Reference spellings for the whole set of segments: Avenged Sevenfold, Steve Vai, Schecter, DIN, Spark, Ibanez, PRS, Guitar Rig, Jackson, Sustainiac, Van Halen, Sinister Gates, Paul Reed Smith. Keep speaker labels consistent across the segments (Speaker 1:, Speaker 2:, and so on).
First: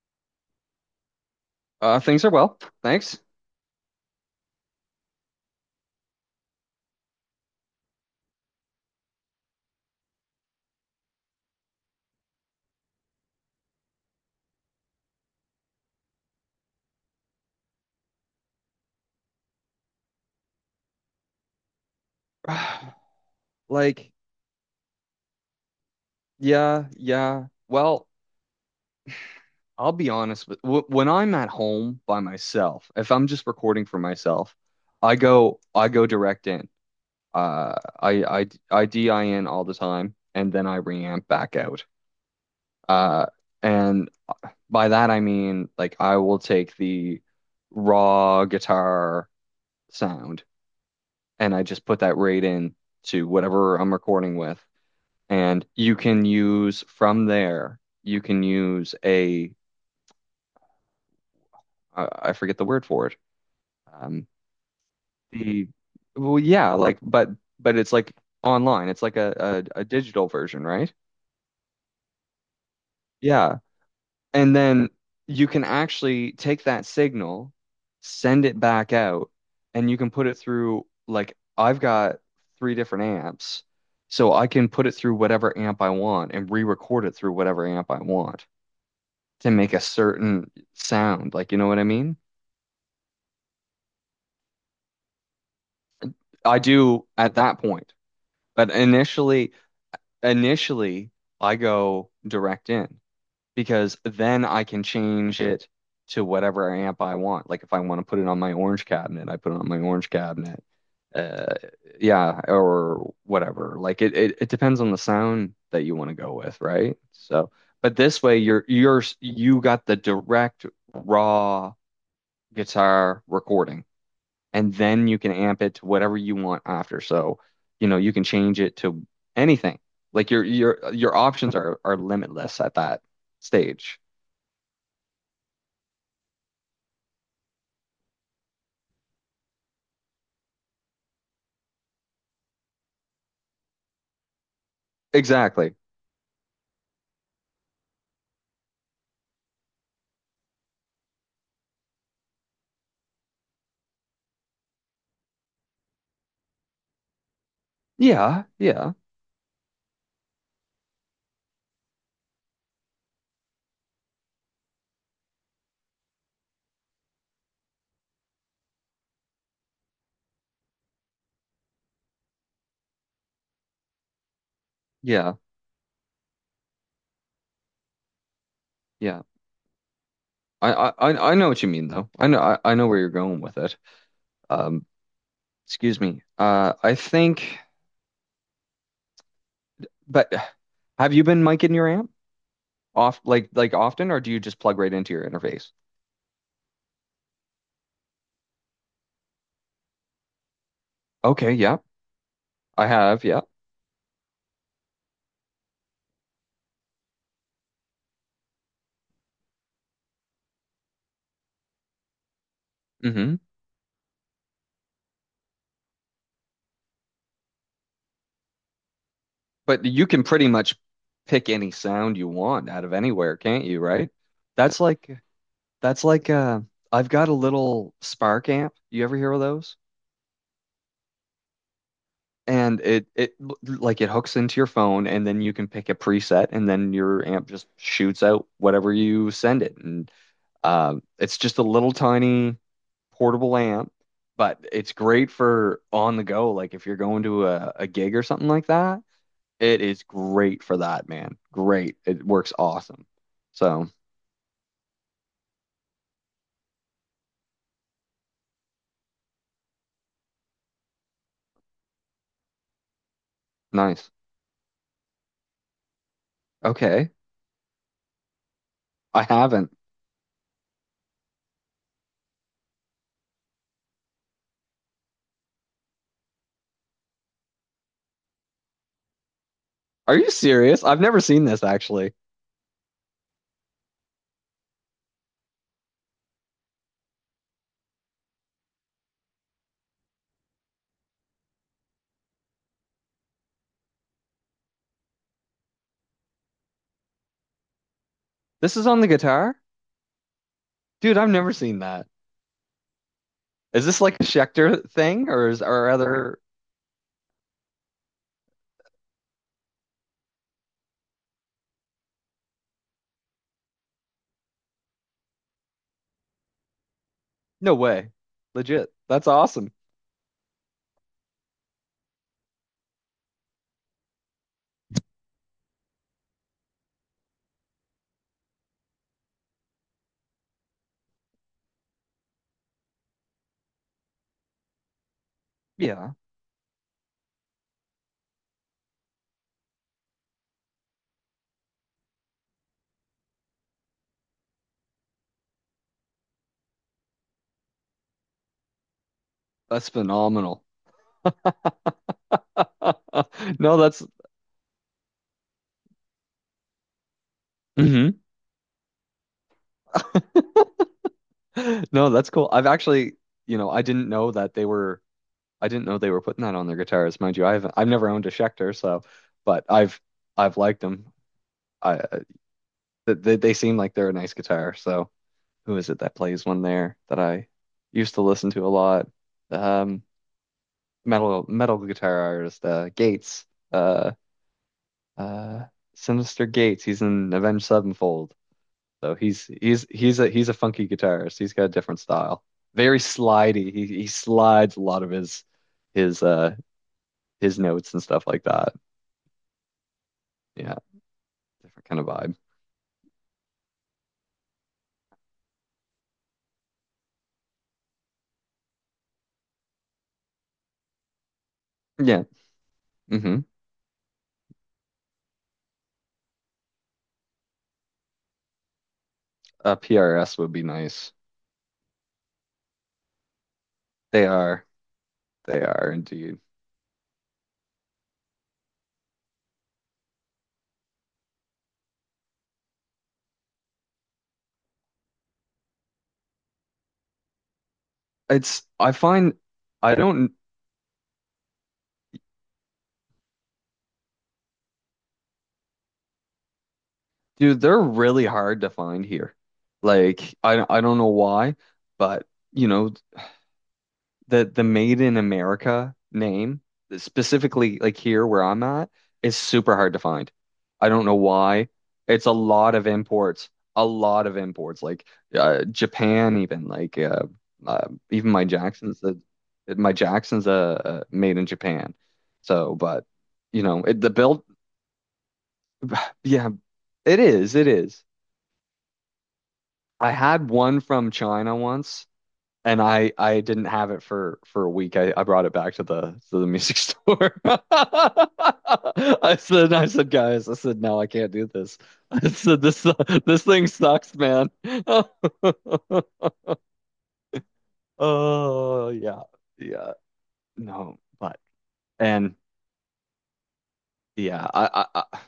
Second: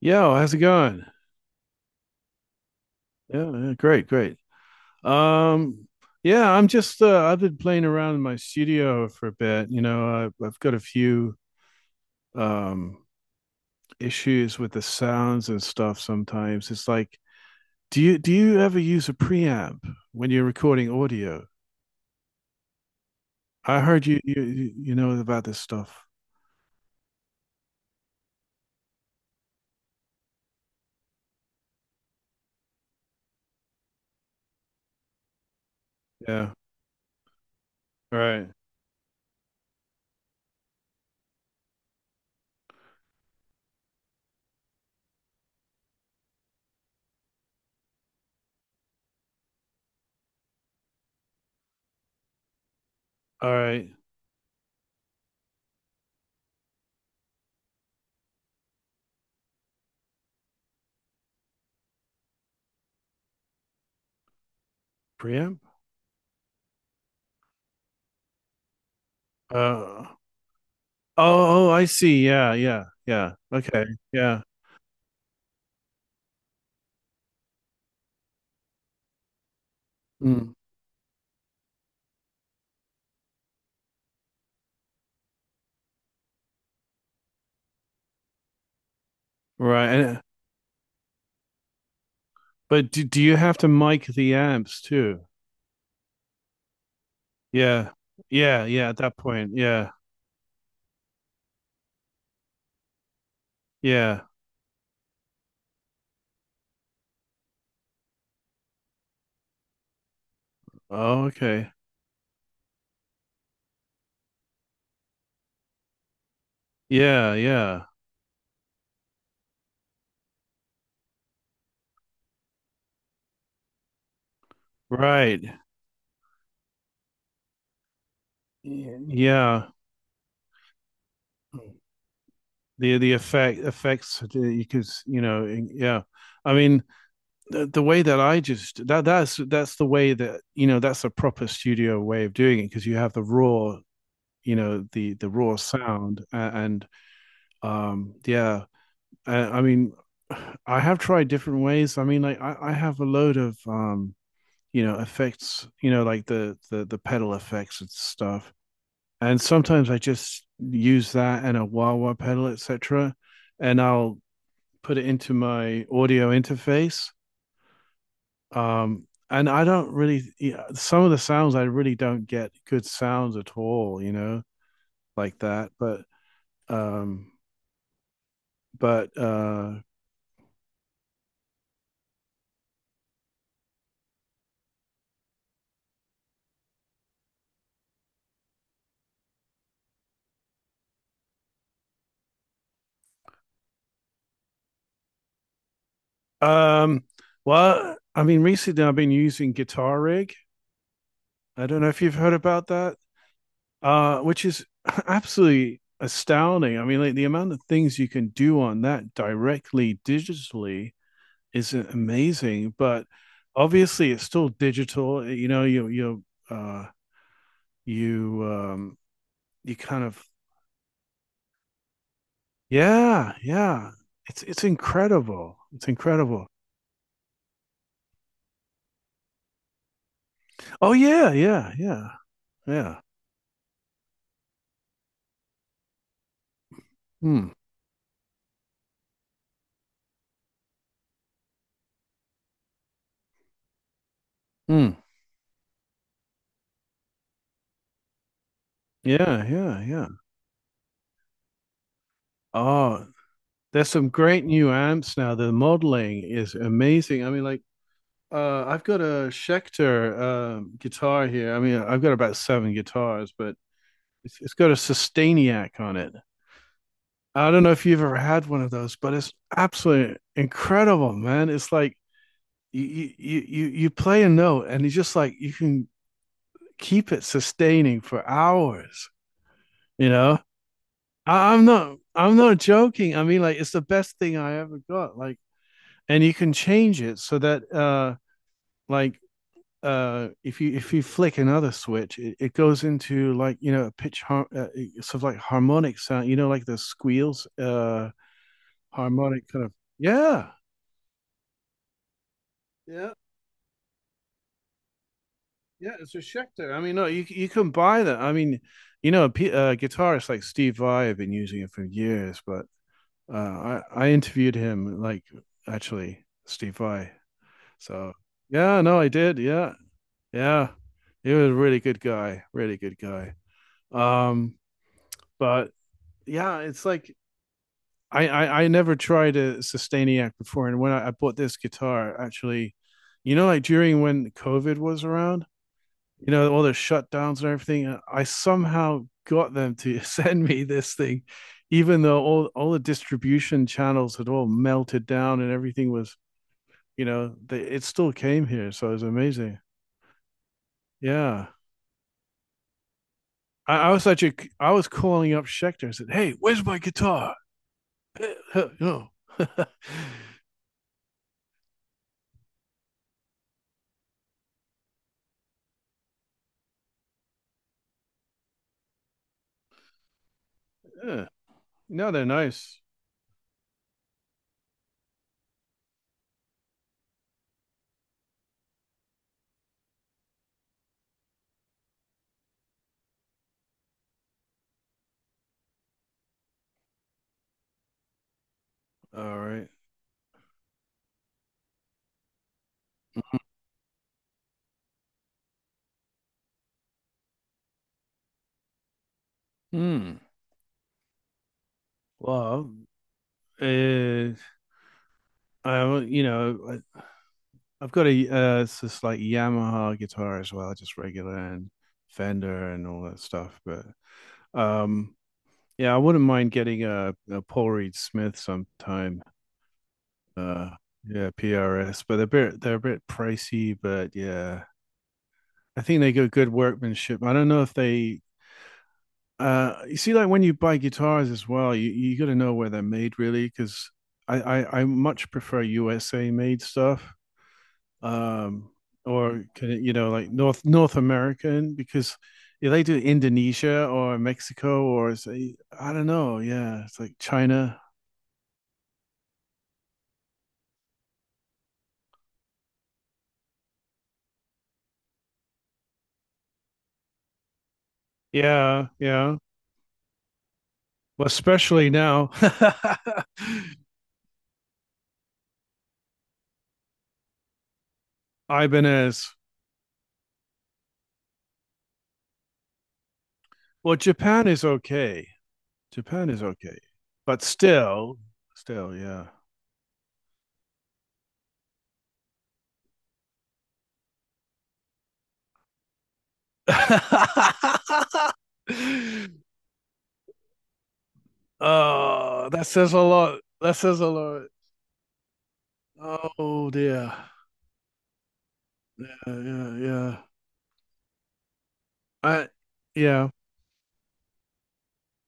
Speaker 1: Yo, how's it going?
Speaker 2: Things are well, thanks.
Speaker 1: Yeah, yeah, great, great. Um, yeah, I'm just I've been playing around in my studio for a bit. You know, I've got a few um issues with the sounds and stuff sometimes. It's like, do you ever use a preamp when you're recording audio? I heard
Speaker 2: Like,
Speaker 1: you know about this stuff.
Speaker 2: yeah, yeah. Well, I'll be honest with w when I'm at home by myself, if I'm just recording for myself, I go direct
Speaker 1: Yeah.
Speaker 2: in. Uh,
Speaker 1: All
Speaker 2: I I
Speaker 1: right.
Speaker 2: I DIN all the time, and then I reamp back out. Uh, and by that I mean like I will take the raw guitar sound and I just put that right in to
Speaker 1: All
Speaker 2: whatever
Speaker 1: right.
Speaker 2: I'm recording with. And you can use from there, you can use a I forget the word for it. Um,
Speaker 1: Preamp?
Speaker 2: the yeah, like but it's like online. It's like
Speaker 1: Uh
Speaker 2: a
Speaker 1: oh,
Speaker 2: digital version, right?
Speaker 1: oh, I see. Yeah, yeah, yeah.
Speaker 2: Yeah.
Speaker 1: Okay. Yeah.
Speaker 2: And then you can actually take that signal, send it back out, and you can put it
Speaker 1: Mm.
Speaker 2: through like I've got three different amps, so I can put it through whatever amp I want and re-record it through whatever amp I want to make a
Speaker 1: Right.
Speaker 2: certain sound. Like, you know what I mean?
Speaker 1: But do you have to mic the amps too?
Speaker 2: I do at that
Speaker 1: Yeah.
Speaker 2: point.
Speaker 1: Yeah,
Speaker 2: But
Speaker 1: yeah, at that point.
Speaker 2: initially,
Speaker 1: Yeah.
Speaker 2: initially, I go direct in because
Speaker 1: Yeah.
Speaker 2: then I can change it to whatever amp I want. Like if I want to put it on my orange cabinet, I put it on my orange cabinet.
Speaker 1: Oh,
Speaker 2: Uh,
Speaker 1: okay.
Speaker 2: yeah, or whatever. Like it depends on the sound that you want to go with, right?
Speaker 1: Yeah,
Speaker 2: So,
Speaker 1: yeah.
Speaker 2: but this way you're you got the direct raw guitar recording, and then you can
Speaker 1: Right.
Speaker 2: amp it to whatever you want after. So, you know, you can change it to
Speaker 1: Yeah.
Speaker 2: anything. Like your options are limitless at
Speaker 1: The
Speaker 2: that stage.
Speaker 1: effects that you could, yeah. I mean, the way that I just that that's the way that, you know, that's a proper studio way of doing it because you have the raw, you know, the raw
Speaker 2: Exactly.
Speaker 1: sound and yeah I mean, I have tried different ways. I mean, like I have a load of you know, effects, you know, like the the pedal effects and
Speaker 2: Yeah,
Speaker 1: stuff.
Speaker 2: yeah,
Speaker 1: And sometimes I just use that and a wah wah pedal, etc. And I'll put it into my audio interface. And I don't really yeah, some of the sounds I really don't get good sounds at all, you know,
Speaker 2: yeah,
Speaker 1: like that. Um, but
Speaker 2: yeah.
Speaker 1: uh,
Speaker 2: I know what you mean though. I know I know where you're going with it. Um, Excuse me. I think, but have you been miking your amp off like often, or do you just plug right into your interface?
Speaker 1: Um, well, I mean, recently I've been using Guitar Rig.
Speaker 2: Okay,
Speaker 1: I
Speaker 2: yeah,
Speaker 1: don't know if you've heard about
Speaker 2: I
Speaker 1: that,
Speaker 2: have. Yeah.
Speaker 1: which is absolutely astounding. I mean, like the amount of things you can do on that directly digitally is amazing. But
Speaker 2: Mm-hmm.
Speaker 1: obviously, it's still digital. You know, uh, you um, you
Speaker 2: But
Speaker 1: kind
Speaker 2: you can
Speaker 1: of
Speaker 2: pretty much pick any sound you want out of
Speaker 1: yeah
Speaker 2: anywhere, can't you,
Speaker 1: yeah.
Speaker 2: right?
Speaker 1: It's
Speaker 2: That's like
Speaker 1: incredible. It's
Speaker 2: that's like
Speaker 1: incredible.
Speaker 2: uh I've got a little Spark amp. You ever hear of those?
Speaker 1: Oh yeah yeah yeah
Speaker 2: And
Speaker 1: yeah.
Speaker 2: it like it hooks into your phone and then you can pick a preset and then your amp
Speaker 1: Hmm.
Speaker 2: just shoots out whatever you send it. And it's just a little tiny portable amp, but it's
Speaker 1: Hmm.
Speaker 2: great for on the go, like if you're going to a gig or something like that.
Speaker 1: Yeah, yeah,
Speaker 2: It is
Speaker 1: yeah.
Speaker 2: great for that, man. Great. It works awesome.
Speaker 1: Oh, there's
Speaker 2: So
Speaker 1: some great new amps now. The modeling is amazing. I mean, like, I've got a Schecter guitar here. I mean, I've got about seven guitars, but
Speaker 2: nice.
Speaker 1: it's got a Sustainiac on it.
Speaker 2: Okay.
Speaker 1: I don't know if you've ever had one of those, but
Speaker 2: I
Speaker 1: it's
Speaker 2: haven't.
Speaker 1: absolutely incredible, man. It's like you play a note, and it's just like you can keep it sustaining for hours. You
Speaker 2: Are you
Speaker 1: know,
Speaker 2: serious? I've never seen this actually.
Speaker 1: I'm not joking. I mean, like, it's the best thing I ever got. Like and you can change it so that like if you flick another switch, it goes into like you know a sort of like harmonic sound you know like the squeals
Speaker 2: This is on the
Speaker 1: harmonic
Speaker 2: guitar?
Speaker 1: kind of yeah
Speaker 2: Dude, I've never seen that.
Speaker 1: yeah
Speaker 2: Is this like a Schecter thing or is or
Speaker 1: yeah it's a
Speaker 2: other
Speaker 1: Schecter. I mean no you you can buy that. I mean you know a guitarist like Steve Vai have been using it for years but I interviewed him like actually Steve Vai.
Speaker 2: no way.
Speaker 1: So yeah
Speaker 2: Legit.
Speaker 1: no I
Speaker 2: That's
Speaker 1: did
Speaker 2: awesome.
Speaker 1: yeah. Yeah. He was a really good guy. Really good guy. Um, but yeah, it's like I never tried a Sustainiac before. And when I bought this guitar, actually, you know, like during when COVID was around,
Speaker 2: Yeah.
Speaker 1: you know, all the shutdowns and everything, I somehow got them to send me this thing, even though all the distribution channels had all melted down and everything was, you know, they, it still came here. So it was amazing.
Speaker 2: That's phenomenal.
Speaker 1: Yeah.
Speaker 2: No,
Speaker 1: I, I
Speaker 2: that's
Speaker 1: was such a I was calling up Schecter and said, "Hey, where's my guitar?"
Speaker 2: hmm.
Speaker 1: no,
Speaker 2: No, that's cool. I've actually, you know, I didn't know that they were I didn't know they were putting that on their guitars, mind you. I've never owned a Schecter, so but I've liked them.
Speaker 1: Yeah.
Speaker 2: I
Speaker 1: No, they're nice.
Speaker 2: they seem like they're a nice guitar. So who is it that plays one there that I used to listen to a lot? Um, metal guitar artist Gates, uh, uh, Sinister Gates. He's in Avenged Sevenfold, so
Speaker 1: All
Speaker 2: he's
Speaker 1: right.
Speaker 2: he's he's a he's a funky guitarist. He's got a different style, very slidey. He slides a lot of his his his notes and stuff like that.
Speaker 1: Hmm.
Speaker 2: Yeah. Different kind of vibe.
Speaker 1: Well, uh, I you know I, I've got a it's this like Yamaha guitar as well, just regular and
Speaker 2: Yeah.
Speaker 1: Fender and all that
Speaker 2: Hmm.
Speaker 1: stuff. But um, yeah, I wouldn't mind getting a Paul Reed Smith sometime.
Speaker 2: A PRS would be
Speaker 1: Uh,
Speaker 2: nice.
Speaker 1: yeah, PRS, but they're a bit pricey, but
Speaker 2: They
Speaker 1: yeah,
Speaker 2: are. They
Speaker 1: I
Speaker 2: are
Speaker 1: think they got
Speaker 2: indeed.
Speaker 1: good workmanship. I don't know if they, you see, like when you buy guitars as well, you got to know where they're made really, because I much prefer USA made stuff,
Speaker 2: It's,
Speaker 1: um,
Speaker 2: I find,
Speaker 1: or can it, you
Speaker 2: I
Speaker 1: know, like
Speaker 2: don't,
Speaker 1: North American, because if they do Indonesia or Mexico or say, I don't know, yeah, it's like
Speaker 2: Dude,
Speaker 1: China.
Speaker 2: they're really hard to find here. Like, I don't know why, but, you know, the Made in America name, specifically like here where I'm
Speaker 1: Yeah,
Speaker 2: at, is
Speaker 1: yeah.
Speaker 2: super hard to find. I don't know
Speaker 1: Well,
Speaker 2: why.
Speaker 1: especially
Speaker 2: It's
Speaker 1: now,
Speaker 2: a lot of imports, a lot of imports, like Japan even, like even my Jackson's the
Speaker 1: Ibanez.
Speaker 2: my Jackson's made in Japan. So, but you know,
Speaker 1: Well,
Speaker 2: it, the build,
Speaker 1: Japan is okay. Japan is
Speaker 2: yeah,
Speaker 1: okay,
Speaker 2: it
Speaker 1: but
Speaker 2: is, it is.
Speaker 1: still, still, yeah.
Speaker 2: I had one from China once and I didn't have it for a week. I brought it back to the music store. I said guys, I said no, I can't do this. I
Speaker 1: oh,
Speaker 2: said
Speaker 1: that says a lot.
Speaker 2: this thing
Speaker 1: That says a
Speaker 2: sucks,
Speaker 1: lot.
Speaker 2: man.
Speaker 1: Oh dear.
Speaker 2: Oh
Speaker 1: Yeah,
Speaker 2: yeah,
Speaker 1: yeah,
Speaker 2: yeah,
Speaker 1: yeah.
Speaker 2: no, but and
Speaker 1: I, yeah,
Speaker 2: yeah, I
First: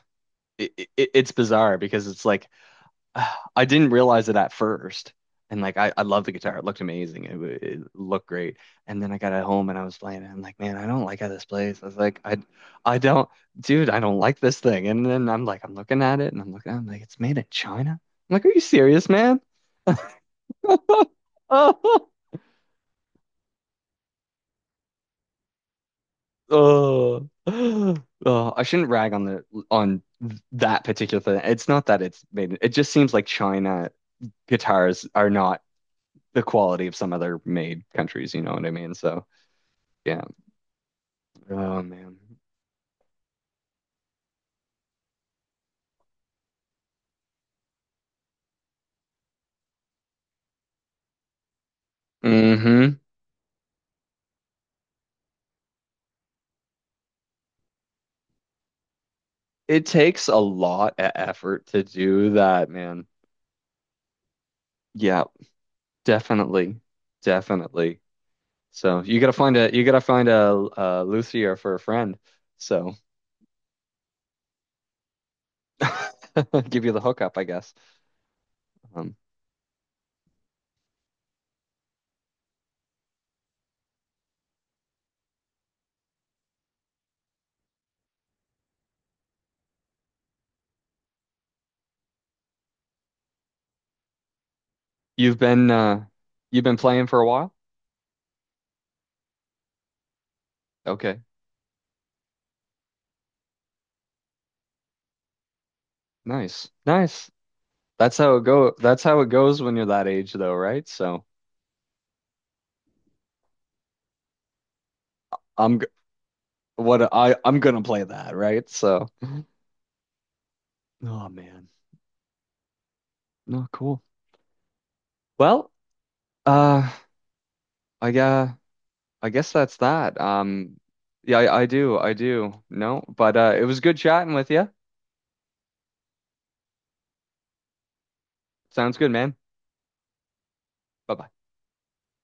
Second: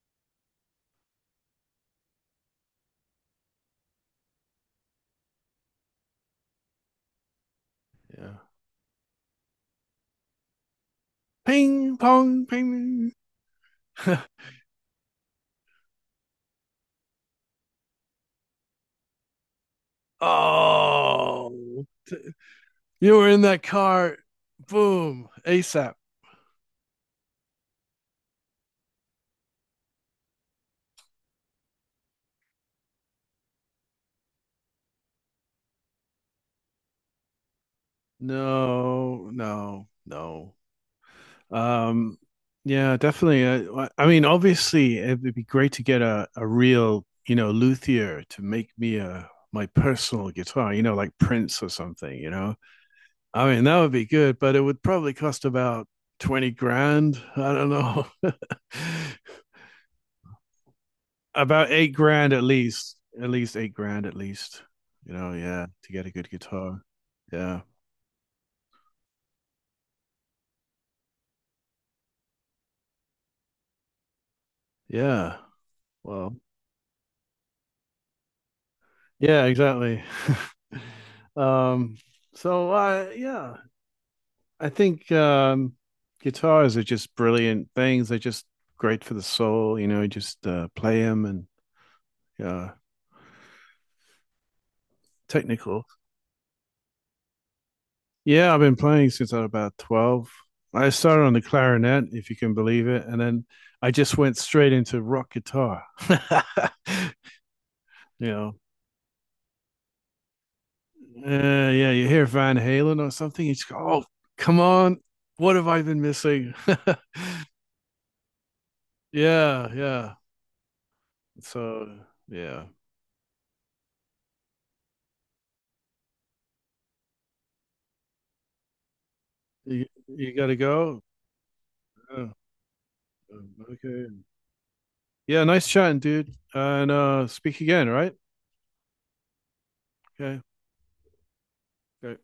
Speaker 2: it's bizarre because it's like I didn't realize it at first. And like I love the guitar. It looked amazing. It looked
Speaker 1: yeah.
Speaker 2: great. And then I got at home and I was playing it. I'm like, man, I don't like how this plays. I was
Speaker 1: Ping
Speaker 2: like,
Speaker 1: pong,
Speaker 2: I
Speaker 1: ping.
Speaker 2: don't, dude, I don't like this thing. And then I'm like, I'm looking at it and I'm looking, I'm like, it's made in China. I'm like, are you serious, man?
Speaker 1: oh, you were in that car. Boom, ASAP.
Speaker 2: Oh, oh, I shouldn't rag on the on that particular thing. It's not that it's made. It just seems like China guitars are not the quality of some other made countries, you know what I mean? So,
Speaker 1: No, no,
Speaker 2: yeah.
Speaker 1: no.
Speaker 2: Oh man.
Speaker 1: Um, yeah, definitely. I mean, obviously, it would be great to get a real, you know, luthier to make me a my personal guitar, you know, like Prince or something, you know.
Speaker 2: Mm-hmm.
Speaker 1: I mean, that would be good, but it would probably cost about 20 grand. I don't know.
Speaker 2: It takes a lot of effort
Speaker 1: About
Speaker 2: to
Speaker 1: eight
Speaker 2: do
Speaker 1: grand at
Speaker 2: that,
Speaker 1: least.
Speaker 2: man.
Speaker 1: At least 8 grand at least. You
Speaker 2: Yeah,
Speaker 1: know, yeah, to get a good
Speaker 2: definitely.
Speaker 1: guitar. Yeah.
Speaker 2: Definitely. So, you gotta find a luthier for a friend. So,
Speaker 1: Yeah. Well,
Speaker 2: give you the hookup, I guess. Um,
Speaker 1: yeah, exactly. Um, yeah. I think guitars are just brilliant things. They're just great for the soul, you know. Just play them and uh,
Speaker 2: you've been
Speaker 1: technical.
Speaker 2: uh you've been playing for a while?
Speaker 1: Yeah, I've been playing since I was about 12. I
Speaker 2: Okay.
Speaker 1: started on the clarinet, if you can believe it, and then I just went straight into rock guitar. you
Speaker 2: Nice. Nice. That's how it
Speaker 1: know,
Speaker 2: go. That's how it goes when you're that age though, right? So,
Speaker 1: yeah, you hear Van Halen or something, you just go, "Oh, come on, what have
Speaker 2: I'm
Speaker 1: I been missing?"
Speaker 2: what I I'm gonna play that, right? So,
Speaker 1: yeah, yeah.
Speaker 2: oh man,
Speaker 1: So yeah,
Speaker 2: no, cool. Well, uh, I uh, I guess that's
Speaker 1: you
Speaker 2: that.
Speaker 1: you got to go.
Speaker 2: Yeah, I do, I
Speaker 1: Yeah.
Speaker 2: do. No, but it was good
Speaker 1: Okay.
Speaker 2: chatting with you.
Speaker 1: Yeah, nice chatting, dude. And speak again, right?
Speaker 2: Sounds good, man.
Speaker 1: Okay.
Speaker 2: Bye bye.
Speaker 1: Great.